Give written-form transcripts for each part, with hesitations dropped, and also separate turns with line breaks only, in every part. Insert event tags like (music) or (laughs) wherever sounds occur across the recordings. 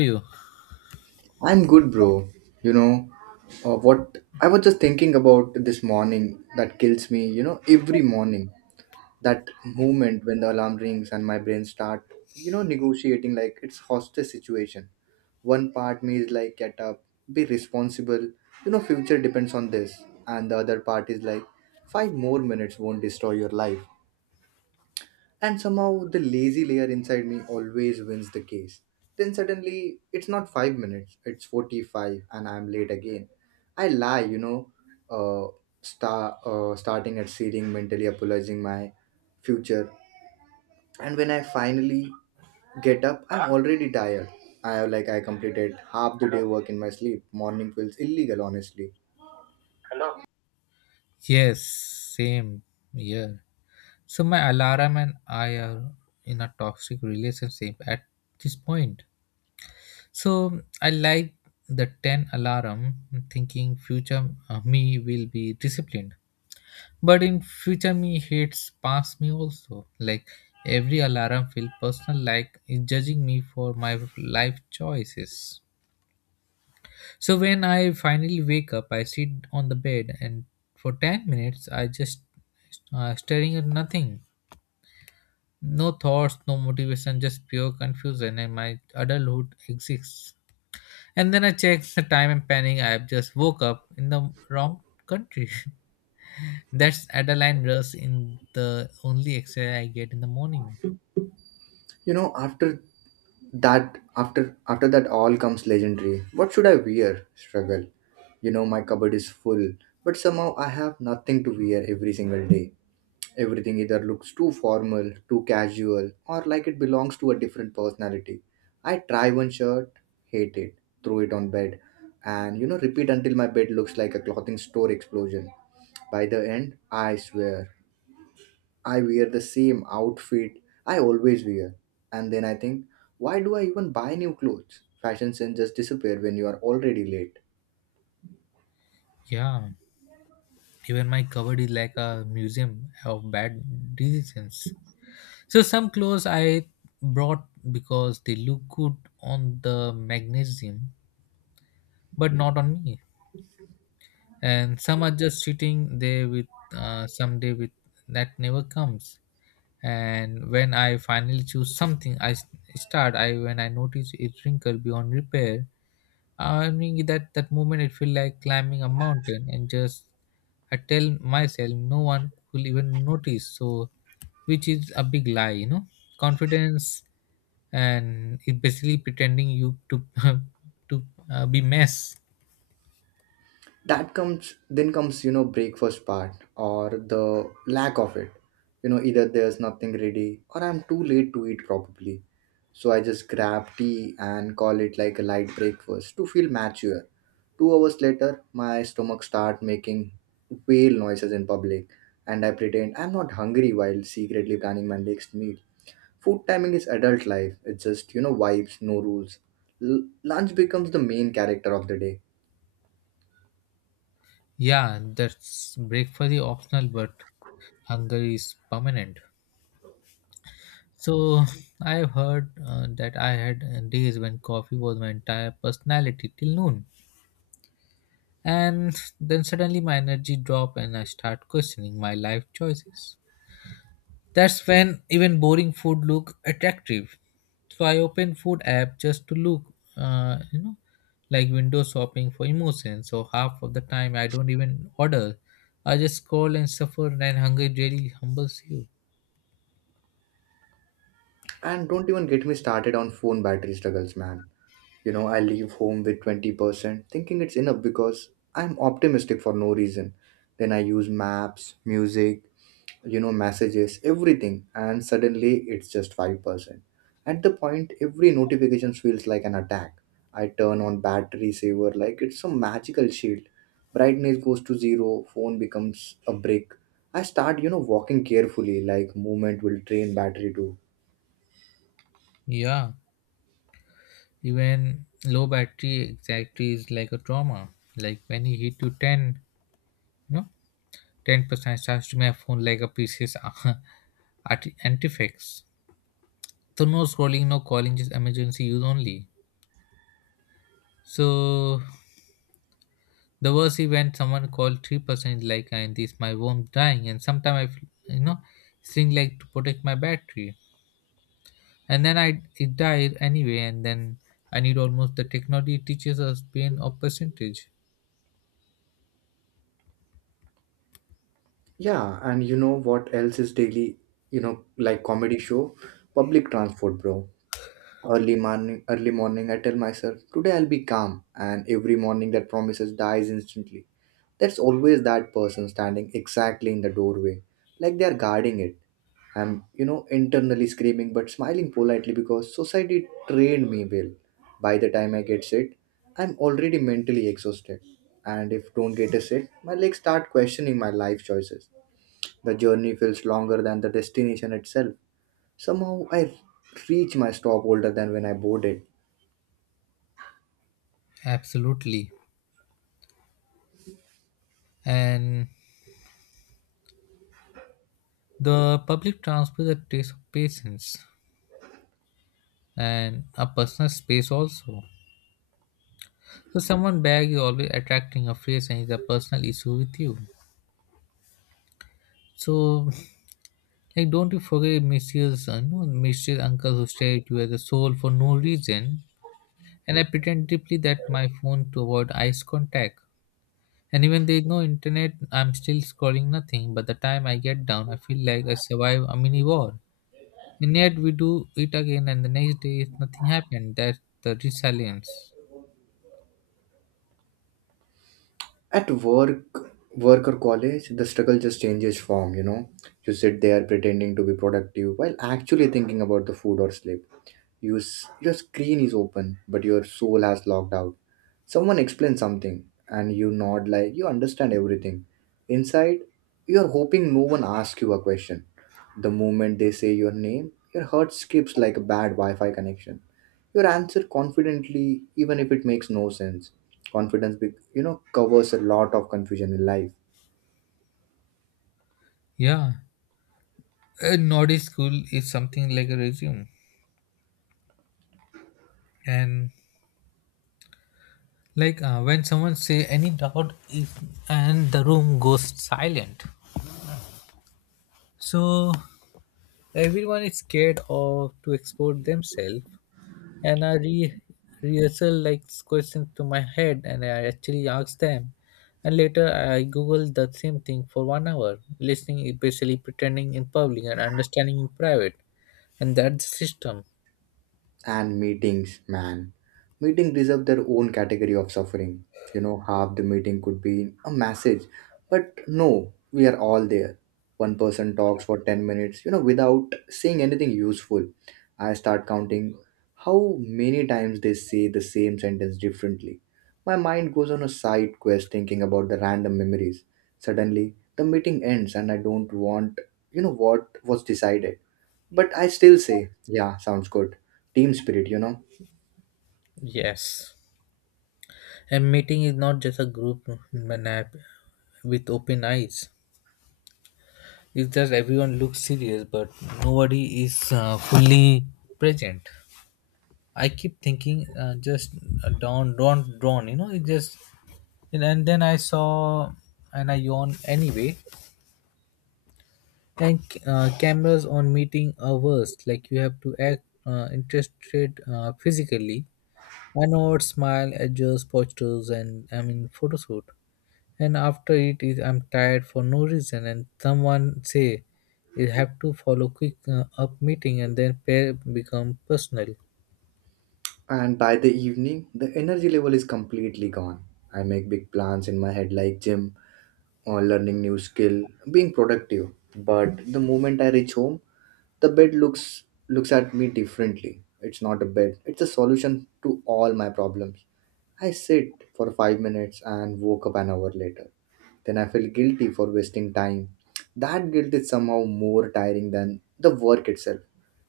You?
I'm good, bro. You know, what I was just thinking about this morning that kills me, every morning. That moment when the alarm rings and my brain start, negotiating like it's hostage situation. One part me is like, get up, be responsible, future depends on this. And the other part is like, five more minutes won't destroy your life. And somehow the lazy layer inside me always wins the case. Then suddenly it's not 5 minutes, it's 45 and I'm late again. I lie, uh, starting at seating, mentally apologizing my future. And when I finally get up, I'm already tired. I like I completed half the day work in my sleep. Morning feels illegal, honestly.
Yes, same here. So my alarm and I are in a toxic relationship at this point. So I like the 10 alarm thinking future me will be disciplined. But in future me hates past me also. Like every alarm feel personal like it's judging me for my life choices. So when I finally wake up, I sit on the bed and for 10 minutes I just staring at nothing. No thoughts, no motivation, just pure confusion and my adulthood exists. And then I check the time and panic I have just woke up in the wrong country. (laughs) That's adrenaline rush in the only exercise I get in the morning.
After that after after that all comes legendary what should I wear struggle. My cupboard is full, but somehow I have nothing to wear every single day. Everything either looks too formal, too casual, or like it belongs to a different personality. I try one shirt, hate it, throw it on bed, and repeat until my bed looks like a clothing store explosion. By the end I swear I wear the same outfit I always wear. And then I think, why do I even buy new clothes? Fashion sense just disappear when you are already late.
Yeah, even my cupboard is like a museum of bad decisions. So some clothes I brought because they look good on the magnesium, but not on me. And some are just sitting there with someday with that never comes. And when I finally choose something, start. I when I notice it wrinkled beyond repair, I mean that moment it feel like climbing a mountain and just I tell myself no one will even notice so which is a big lie, you know, confidence and it basically pretending you to (laughs) to be mess.
That comes then comes, breakfast part or the lack of it. Either there's nothing ready or I'm too late to eat probably. So I just grab tea and call it like a light breakfast to feel mature. 2 hours later, my stomach start making whale noises in public, and I pretend I'm not hungry while secretly planning my next meal. Food timing is adult life. It's just, vibes, no rules. Lunch becomes the main character of the day.
Yeah, that's breakfast is optional but hunger is permanent. So I've heard that I had days when coffee was my entire personality till noon. And then suddenly my energy drop and I start questioning my life choices. That's when even boring food look attractive. So I open food app just to look, you know, like window shopping for emotions. So half of the time I don't even order, I just scroll and suffer, and hunger really humbles you.
And don't even get me started on phone battery struggles, man. I leave home with 20% thinking it's enough because I'm optimistic for no reason. Then I use maps, music, messages, everything, and suddenly it's just 5%. At the point every notification feels like an attack. I turn on battery saver like it's some magical shield. Brightness goes to zero, phone becomes a brick. I start, walking carefully like movement will drain battery too.
Yeah, even low battery anxiety is like a trauma. Like when you hit to 10, you know, 10% charge to my phone like a precious artifacts. (laughs) So no scrolling, no calling, just emergency use only. So the worst event, someone called 3% like and this my phone dying, and sometime I feel, you know, thing like to protect my battery, and then I it died anyway, and then I need almost the technology teaches us pain of percentage.
Yeah, and what else is daily, like comedy show? Public transport, bro. Early morning, I tell myself, today I'll be calm, and every morning that promises dies instantly. There's always that person standing exactly in the doorway, like they are guarding it. I'm, internally screaming but smiling politely because society trained me well. By the time I get sit, I'm already mentally exhausted. And if don't get a sit, my legs start questioning my life choices. The journey feels longer than the destination itself. Somehow I reach my stop older than when I boarded.
Absolutely. And the public transport is a patience and a personal space also. So someone bag is always attracting a face and is a personal issue with you. So like don't you forget mysterious you know, mysterious uncle who stare at you as a soul for no reason, and I pretend deeply that my phone to avoid eyes contact. And even there is no internet, I'm still scrolling nothing. But the time I get down, I feel like I survived a mini war. And yet we do it again, and the next day nothing happened. That's the resilience.
At work, work or college, the struggle just changes form, you know. You sit there pretending to be productive while actually thinking about the food or sleep. Your screen is open, but your soul has logged out. Someone explains something, and you nod like you understand everything. Inside, you're hoping no one asks you a question. The moment they say your name, your heart skips like a bad Wi Fi connection. Your answer confidently even if it makes no sense. Confidence covers a lot of confusion in life.
Yeah. A Nordic school is something like a resume. And like when someone say any doubt is and the room goes silent. So everyone is scared of to expose themselves, and I rehearsal like questions to my head and I actually ask them, and later I google the same thing for one hour. Listening is basically pretending in public and understanding in private, and that's the system.
And meetings, man. Meeting deserve their own category of suffering. Half the meeting could be a message, but no, we are all there. One person talks for 10 minutes, without saying anything useful. I start counting how many times they say the same sentence differently. My mind goes on a side quest thinking about the random memories. Suddenly, the meeting ends and I don't want, what was decided. But I still say, yeah, sounds good. Team spirit.
Yes, and meeting is not just a group nap with open eyes is that everyone looks serious but nobody is fully present. I keep thinking just down don't drawn, you know, it just and then I saw, and I yawned anyway. And cameras on meeting are worst, like you have to act interested physically. I know what smile adjust postures and I mean photoshoot. And after it is I'm tired for no reason, and someone say you have to follow quick up meeting, and then pair become personal.
And by the evening, the energy level is completely gone. I make big plans in my head like gym or learning new skill, being productive. But the moment I reach home, the bed looks at me differently. It's not a bed. It's a solution to all my problems. I sit for 5 minutes and woke up an hour later. Then I feel guilty for wasting time. That guilt is somehow more tiring than the work itself.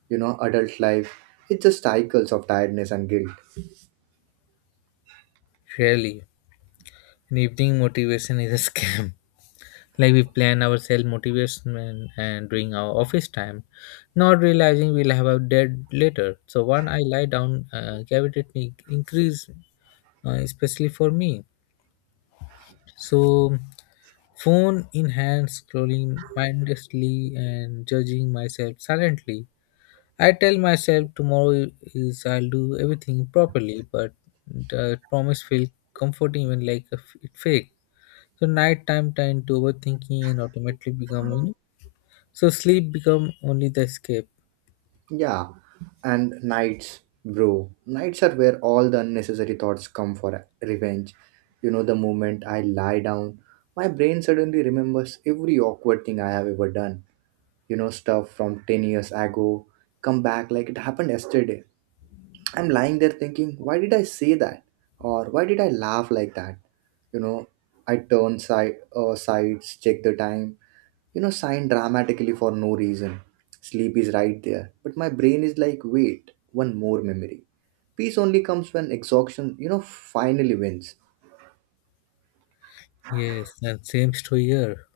Adult life, it's just cycles of tiredness and guilt.
Really an evening motivation is a scam. (laughs) Like we plan ourselves motivation and during our office time not realizing we'll have a dead later, so one, I lie down, cavity increase, especially for me. So phone in hand scrolling mindlessly and judging myself silently. I tell myself tomorrow is I'll do everything properly, but the promise feel comforting even like a it fake. So nighttime turned to overthinking and automatically becoming, so sleep become only the escape.
Yeah, and nights, bro. Nights are where all the unnecessary thoughts come for revenge. The moment I lie down, my brain suddenly remembers every awkward thing I have ever done. Stuff from 10 years ago come back like it happened yesterday. I'm lying there thinking, why did I say that? Or why did I laugh like that? you know I turn sides, check the time, sign dramatically for no reason. Sleep is right there but my brain is like, wait, one more memory. Peace only comes when exhaustion, finally wins.
Yes, and same story here.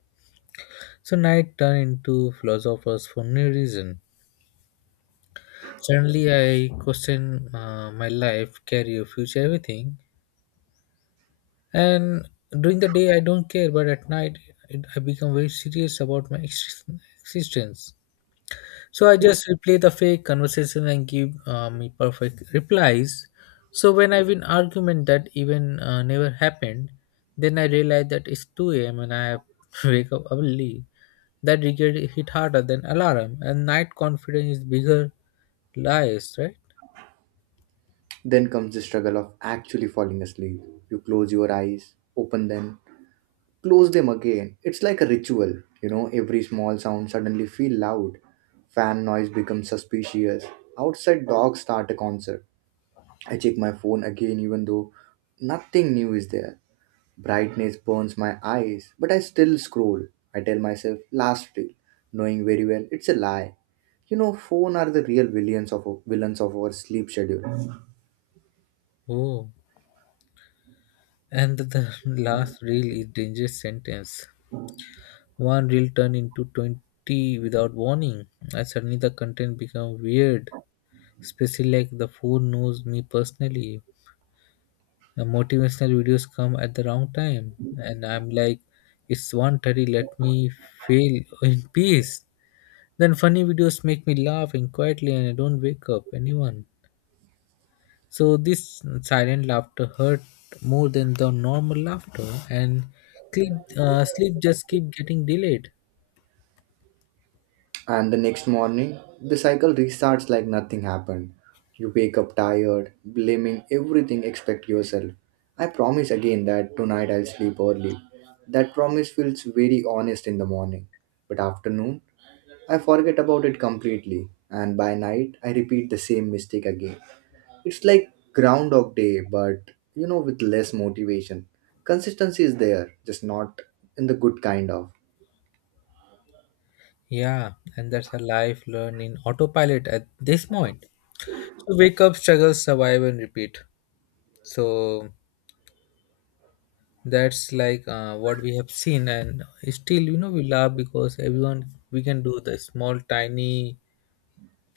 So night turned into philosophers for no reason. Suddenly I question my life, career, future, everything. And during the day I don't care, but at night it, I become very serious about my existence. So I just replay the fake conversation and give me perfect replies. So when I win argument that even never happened, then I realize that it's 2 a.m. and I have (laughs) wake up early. That regret hit harder than alarm, and night confidence is bigger lies, right?
Then comes the struggle of actually falling asleep. You close your eyes, open them, close them again. It's like a ritual. Every small sound suddenly feel loud. Fan noise becomes suspicious. Outside dogs start a concert. I check my phone again, even though nothing new is there. Brightness burns my eyes, but I still scroll. I tell myself, last reel, knowing very well it's a lie. Phone are the real villains of our sleep schedule.
Oh, and the (laughs) last reel is dangerous sentence. One reel turned into 20 without warning, and suddenly the content become weird, especially like the food knows me personally. The motivational videos come at the wrong time, and I'm like, it's 1:30. Let me fail in peace. Then funny videos make me laugh and quietly, and I don't wake up anyone. So this silent laughter hurt more than the normal laughter, and sleep just keep getting delayed.
And the next morning, the cycle restarts like nothing happened. You wake up tired, blaming everything except yourself. I promise again that tonight I'll sleep early. That promise feels very honest in the morning, but afternoon I forget about it completely, and by night I repeat the same mistake again. It's like Groundhog Day, but with less motivation. Consistency is there, just not in the good kind of.
Yeah, and that's a life learned in autopilot at this point. So wake up, struggle, survive, and repeat. So that's like what we have seen and still, you know, we laugh because everyone we can do the small tiny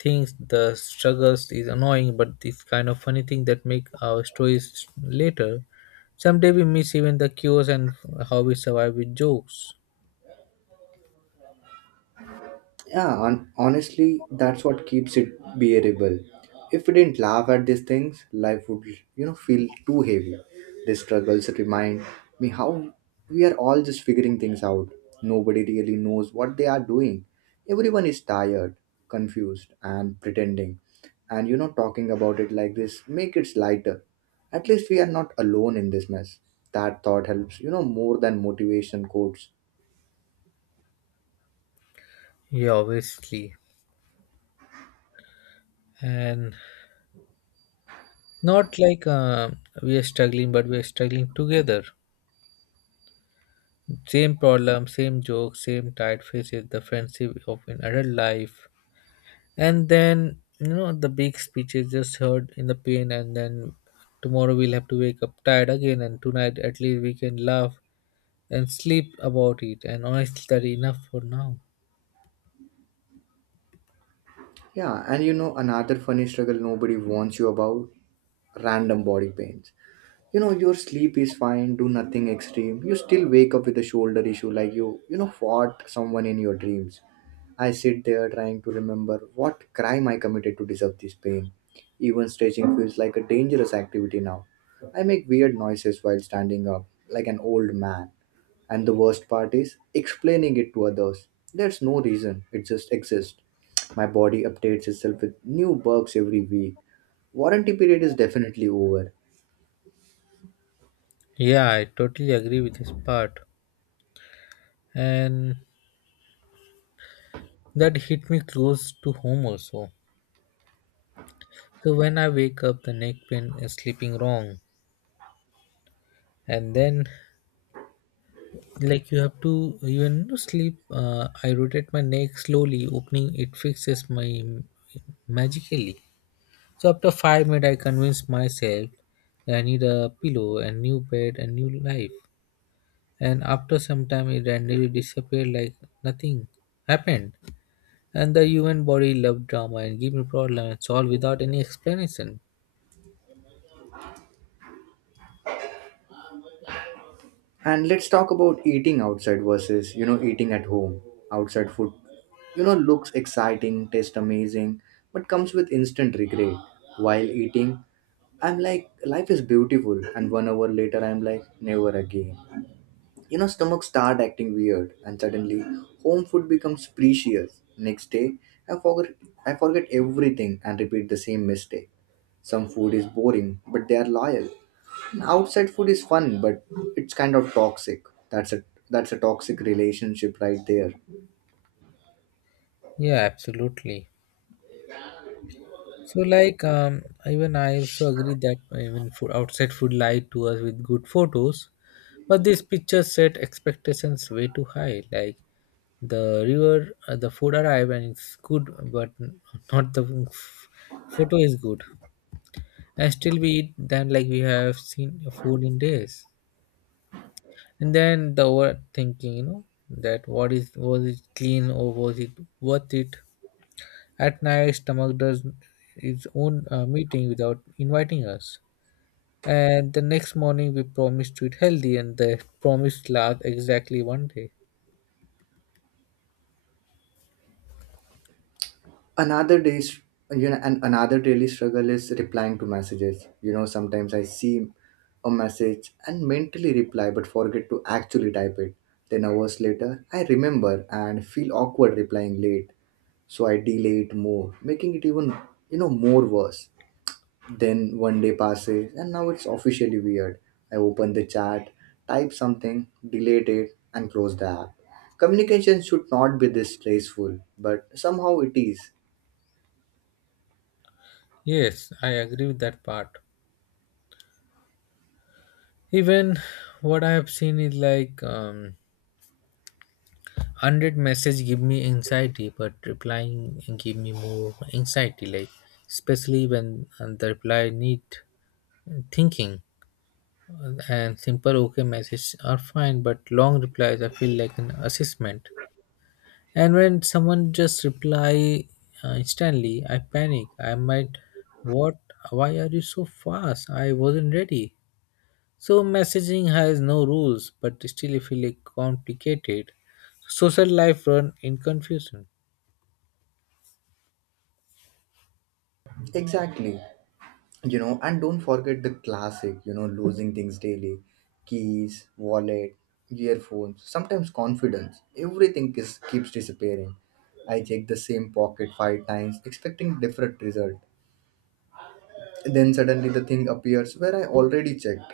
things. The struggles is annoying but this kind of funny thing that make our stories later. Someday we miss even the cures and how we survive with jokes.
Yeah, honestly, that's what keeps it bearable. If we didn't laugh at these things, life would, feel too heavy. These struggles remind me how we are all just figuring things out. Nobody really knows what they are doing. Everyone is tired, confused, and pretending. And talking about it like this make it lighter. At least we are not alone in this mess. That thought helps, more than motivation quotes.
Yeah, obviously. And not like we are struggling, but we are struggling together. Same problem, same joke, same tired faces, the friendship of an adult life. And then, you know, the big speech is just heard in the pain, and then tomorrow we'll have to wake up tired again, and tonight at least we can laugh and sleep about it, and honestly that enough for now.
Yeah, and another funny struggle nobody warns you about random body pains. Your sleep is fine, do nothing extreme. You still wake up with a shoulder issue like you, fought someone in your dreams. I sit there trying to remember what crime I committed to deserve this pain. Even stretching feels like a dangerous activity now. I make weird noises while standing up, like an old man. And the worst part is explaining it to others. There's no reason, it just exists. My body updates itself with new bugs every week. Warranty period is definitely over.
Yeah, I totally agree with this part. And that hit me close to home also. So when I wake up the neck pain is sleeping wrong. And then like you have to even to sleep, I rotate my neck slowly opening it fixes my magically. So after 5 minutes, I convinced myself that I need a pillow, a new bed, a new life. And after some time, it randomly disappeared like nothing happened. And the human body loved drama and gave me problems and solved without any explanation.
And let's talk about eating outside versus, eating at home. Outside food, looks exciting, tastes amazing, but comes with instant regret. While eating, I'm like, life is beautiful. And 1 hour later, I'm like, never again. Stomach start acting weird, and suddenly home food becomes precious. Next day, I forget I forget everything and repeat the same mistake. Some food is boring, but they are loyal. And outside food is fun, but it's kind of toxic. That's a that's a toxic relationship right there.
Yeah, absolutely. So, like, even I also agree that even food, outside food lied to us with good photos, but these pictures set expectations way too high. Like, the river, the food arrived and it's good, but not the photo is good. And still we eat them like we have seen food in days. And then the overthinking, you know, that what is was it clean or was it worth it? At night, stomach does its own meeting without inviting us. And the next morning, we promise to eat healthy, and the promise lasts exactly one day.
Another day's, and another daily struggle is replying to messages. Sometimes I see a message and mentally reply but forget to actually type it. Then hours later I remember and feel awkward replying late. So I delay it more, making it even, more worse. Then one day passes and now it's officially weird. I open the chat, type something, delete it, and close the app. Communication should not be this stressful, but somehow it is.
Yes, I agree with that part. Even what I have seen is like 100 message give me anxiety, but replying give me more anxiety. Like especially when the reply need thinking, and simple okay message are fine, but long replies I feel like an assessment. And when someone just reply instantly, I panic. I might, what? Why are you so fast? I wasn't ready. So messaging has no rules, but still if feel like complicated. Social life run in confusion.
Exactly. And don't forget the classic, losing things daily: keys, wallet, earphones, sometimes confidence. Everything is, keeps disappearing. I check the same pocket five times, expecting different result. Then suddenly the thing appears where I already checked.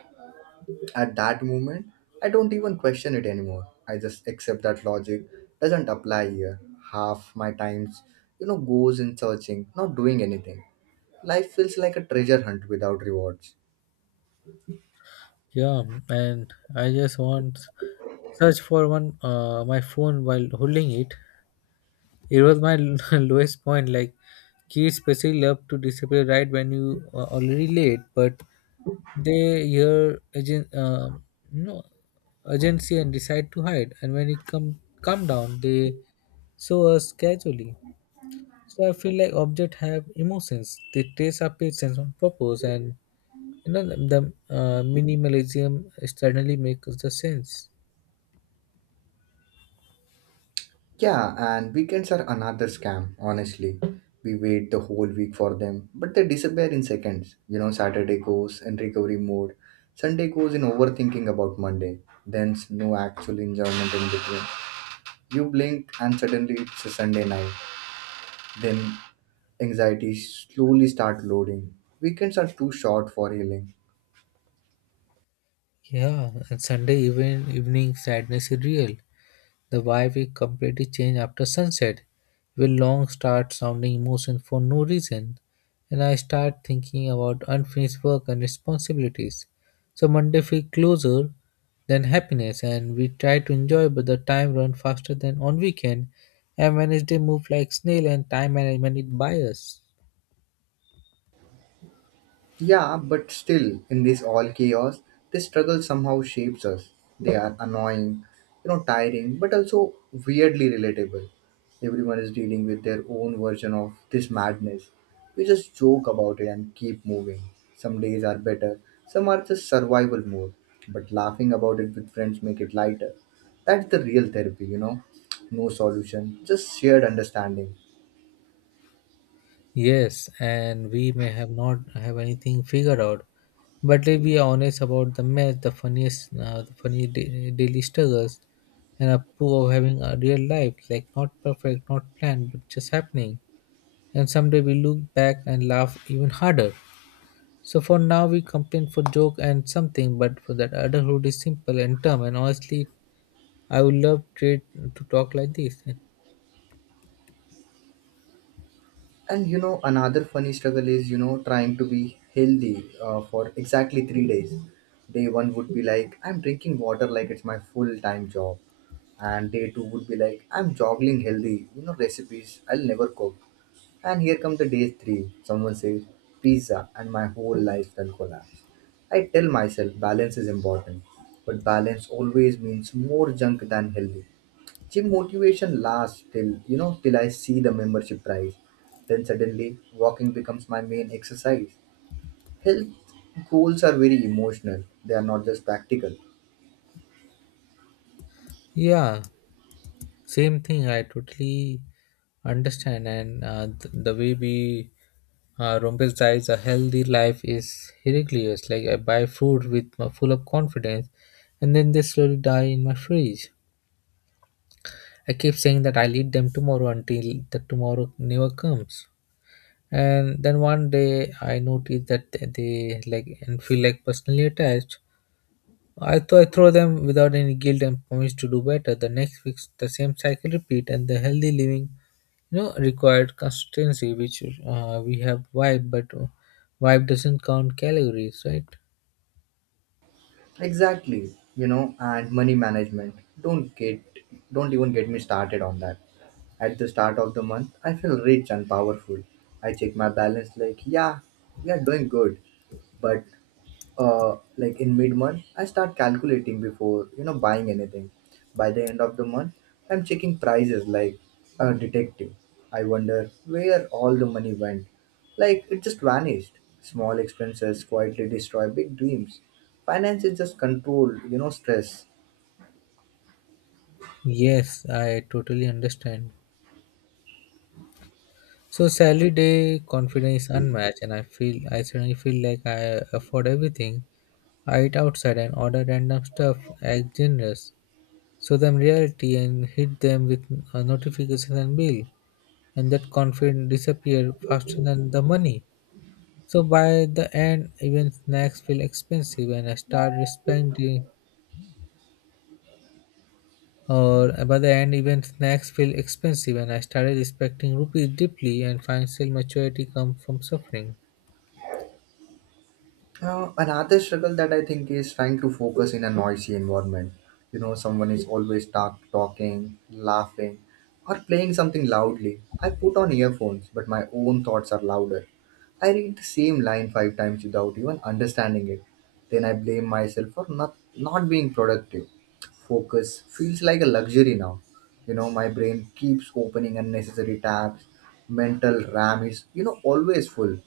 At that moment, I don't even question it anymore. I just accept that logic doesn't apply here. Half my times, goes in searching, not doing anything. Life feels like a treasure hunt without rewards.
Yeah, and I just want search for one my phone while holding it. It was my (laughs) lowest point. Like kids especially love to disappear right when you are already late, but they hear agent, you know, urgency and decide to hide. And when it come down, they show us casually. So I feel like objects have emotions. They trace our patience on purpose, and you know the minimalism suddenly makes the sense.
Yeah, and weekends are another scam, honestly. We wait the whole week for them, but they disappear in seconds. Saturday goes in recovery mode, Sunday goes in overthinking about Monday, then's no actual enjoyment in between. You blink and suddenly it's a Sunday night. Then anxiety slowly start loading. Weekends are too short for healing.
Yeah, and Sunday even evening sadness is real. The vibe will completely changed after sunset. It Will long start sounding emotions for no reason, and I start thinking about unfinished work and responsibilities. So Monday feels closer than happiness, and we try to enjoy, but the time runs faster than on weekend, and Wednesday move like snail, and time management is biased.
Yeah, but still, in this all chaos, this struggle somehow shapes us. They are annoying, you know, tiring, but also weirdly relatable. Everyone is dealing with their own version of this madness. We just joke about it and keep moving. Some days are better, some are just survival mode, but laughing about it with friends make it lighter. That's the real therapy, you know. No solution, just shared understanding.
Yes, and we may have not have anything figured out, but if we are honest about the mess, the funniest, the funny daily struggles, and a proof of having a real life, like not perfect, not planned, but just happening. And someday we look back and laugh even harder. So for now, we complain for joke and something, but for that adulthood is simple and dumb. And honestly, I would love great to talk like this.
And you know, another funny struggle is, you know, trying to be healthy for exactly 3 days. Day one would be like, I'm drinking water like it's my full time job. And day two would be like, I'm joggling healthy, you know, recipes I'll never cook. And here come the day three. Someone says, pizza, and my whole lifestyle collapse. I tell myself balance is important, but balance always means more junk than healthy. Gym motivation lasts till you know till I see the membership price. Then suddenly walking becomes my main exercise. Health goals are very emotional. They are not just practical.
Yeah. Same thing, I totally understand, and the way we romanticize a healthy life is ridiculous. Like I buy food with my full of confidence, and then they slowly die in my fridge. I keep saying that I'll eat them tomorrow until the tomorrow never comes. And then one day I notice that they like and feel like personally attached. I throw them without any guilt and promise to do better. The next week the same cycle repeat, and the healthy living required consistency which we have vibe but vibe doesn't count calories, right?
Exactly. You know, and money management. Don't get don't even get me started on that. At the start of the month, I feel rich and powerful. I check my balance like, yeah, we are doing good. But like in mid month I start calculating before you know buying anything. By the end of the month I'm checking prices like a detective. I wonder where all the money went, like it just vanished. Small expenses quietly destroy big dreams. Finance is just control, you know, stress.
Yes, I totally understand. So salary day confidence is unmatched, and I suddenly feel like I afford everything. I eat outside and order random stuff, act generous. Show them reality and hit them with a notification and bill, and that confidence disappear faster than the money. So by the end, even snacks feel expensive, and I start respecting Or By the end, even snacks feel expensive, and I started respecting rupees deeply. And financial maturity comes from suffering.
Another struggle that I think is trying to focus in a noisy environment. You know, someone is always talking, laughing, or playing something loudly. I put on earphones, but my own thoughts are louder. I read the same line five times without even understanding it. Then I blame myself for not being productive. Focus feels like a luxury now. You know, my brain keeps opening unnecessary tabs. Mental RAM is, you know, always full.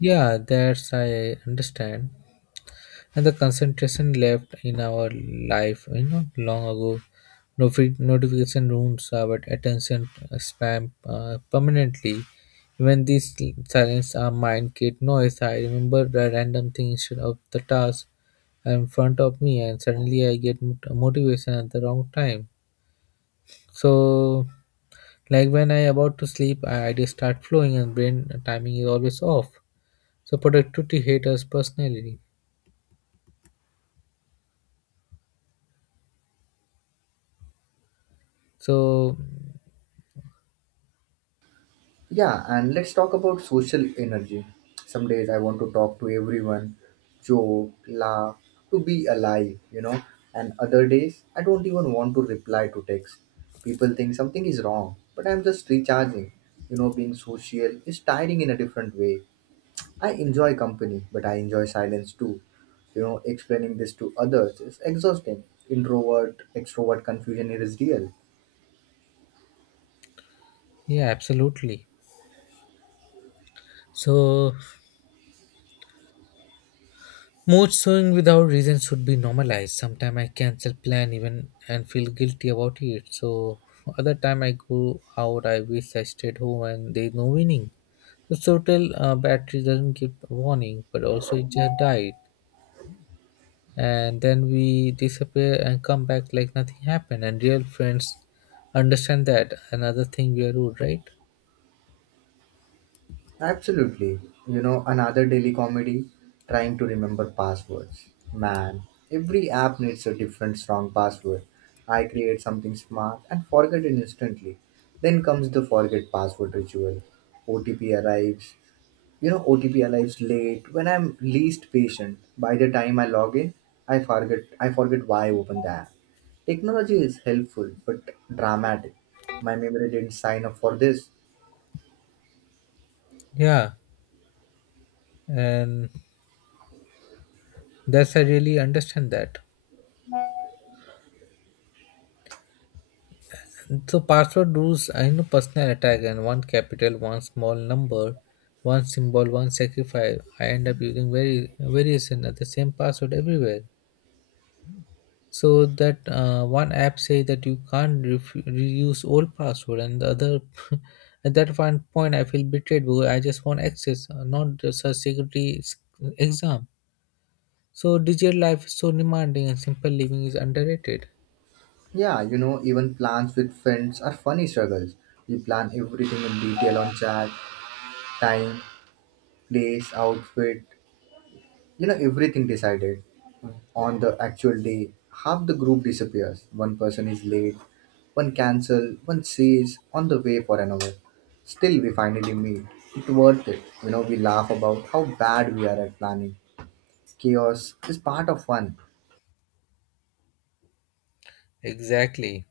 Yeah, that's I understand. And the concentration left in our life, you know, long ago. Notification ruins our attention, spam permanently. When these silence our mind create noise, I remember the random thing instead of the task in front of me, and suddenly I get motivation at the wrong time. So, like when I about to sleep, I ideas start flowing and brain timing is always off. So productivity haters personality. So
Yeah, and let's talk about social energy. Some days I want to talk to everyone, joke, laugh, to be alive, you know. And other days I don't even want to reply to text. People think something is wrong, but I'm just recharging. You know, being social is tiring in a different way. I enjoy company, but I enjoy silence too. You know, explaining this to others is exhausting. Introvert, extrovert confusion is real.
yeah, absolutely. So mood swing without reason should be normalized. Sometimes I cancel plan even and feel guilty about it. So other time I go out, I wish I stayed home, and there's no winning. So total battery doesn't give warning, but also it just died. And then we disappear and come back like nothing happened, and real friends understand that. Another thing, we are rude, right?
Absolutely. You know, another daily comedy, trying to remember passwords. Man, every app needs a different strong password. I create something smart and forget it instantly. Then comes the forget password ritual. OTP arrives. You know, OTP arrives late when I'm least patient. By the time I log in, I forget why I opened the app. Technology is helpful but dramatic. My memory didn't sign up for this.
Yeah, and that's I really understand that. So password rules I know personal attack, and one capital, one small number, one symbol, one sacrifice. I end up using very variation at the same password everywhere. So that one app say that you can't ref- reuse old password, and the other (laughs) at that one point I feel betrayed because I just want access, not just a security s- exam. So digital life is so demanding and simple living is underrated.
Yeah, you know, even plans with friends are funny struggles. We plan everything in detail on chat, time, place, outfit, you know, everything decided on the actual day. Half the group disappears. One person is late, one cancel, one says on the way for an hour. Still, we finally meet. It's worth it. You know, we laugh about how bad we are at planning. Chaos is part of fun.
Exactly.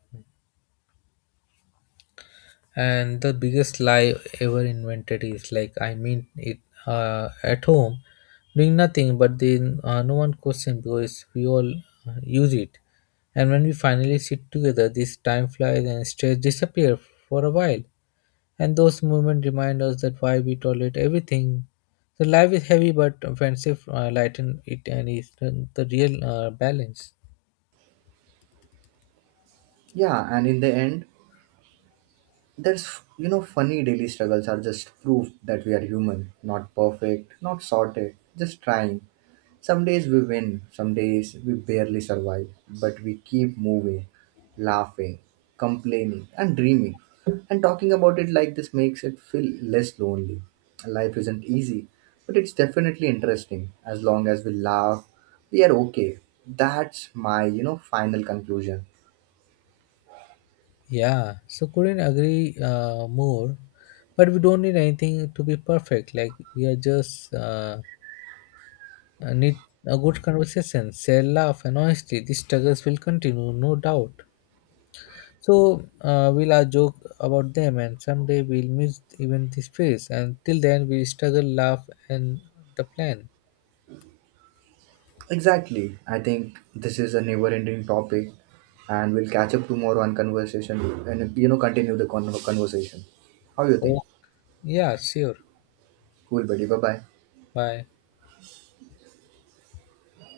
And the biggest lie ever invented is like I mean it, at home doing nothing, but then no one questions because we all use it. And when we finally sit together, this time flies and stress disappear for a while. And those moments remind us that why we tolerate everything. So life is heavy but offensive, lighten it and is the real balance.
Yeah, and in the end, there's, you know, funny daily struggles are just proof that we are human, not perfect, not sorted, just trying. Some days we win, some days we barely survive, but we keep moving, laughing, complaining, and dreaming. And talking about it like this makes it feel less lonely. Life isn't easy, but it's definitely interesting. As long as we laugh, we are okay. That's my, you know, final conclusion.
Yeah, so couldn't agree more. But we don't need anything to be perfect. Like we are just need a good conversation, share laugh and honesty. These struggles will continue, no doubt. So we'll joke about them, and someday we'll miss even this phase. And till then, we struggle, laugh, and the plan.
Exactly. I think this is a never ending topic and we'll catch up tomorrow on conversation and you know continue the conversation. How you think?
Oh, yeah, sure.
Cool buddy. Bye bye.
Bye.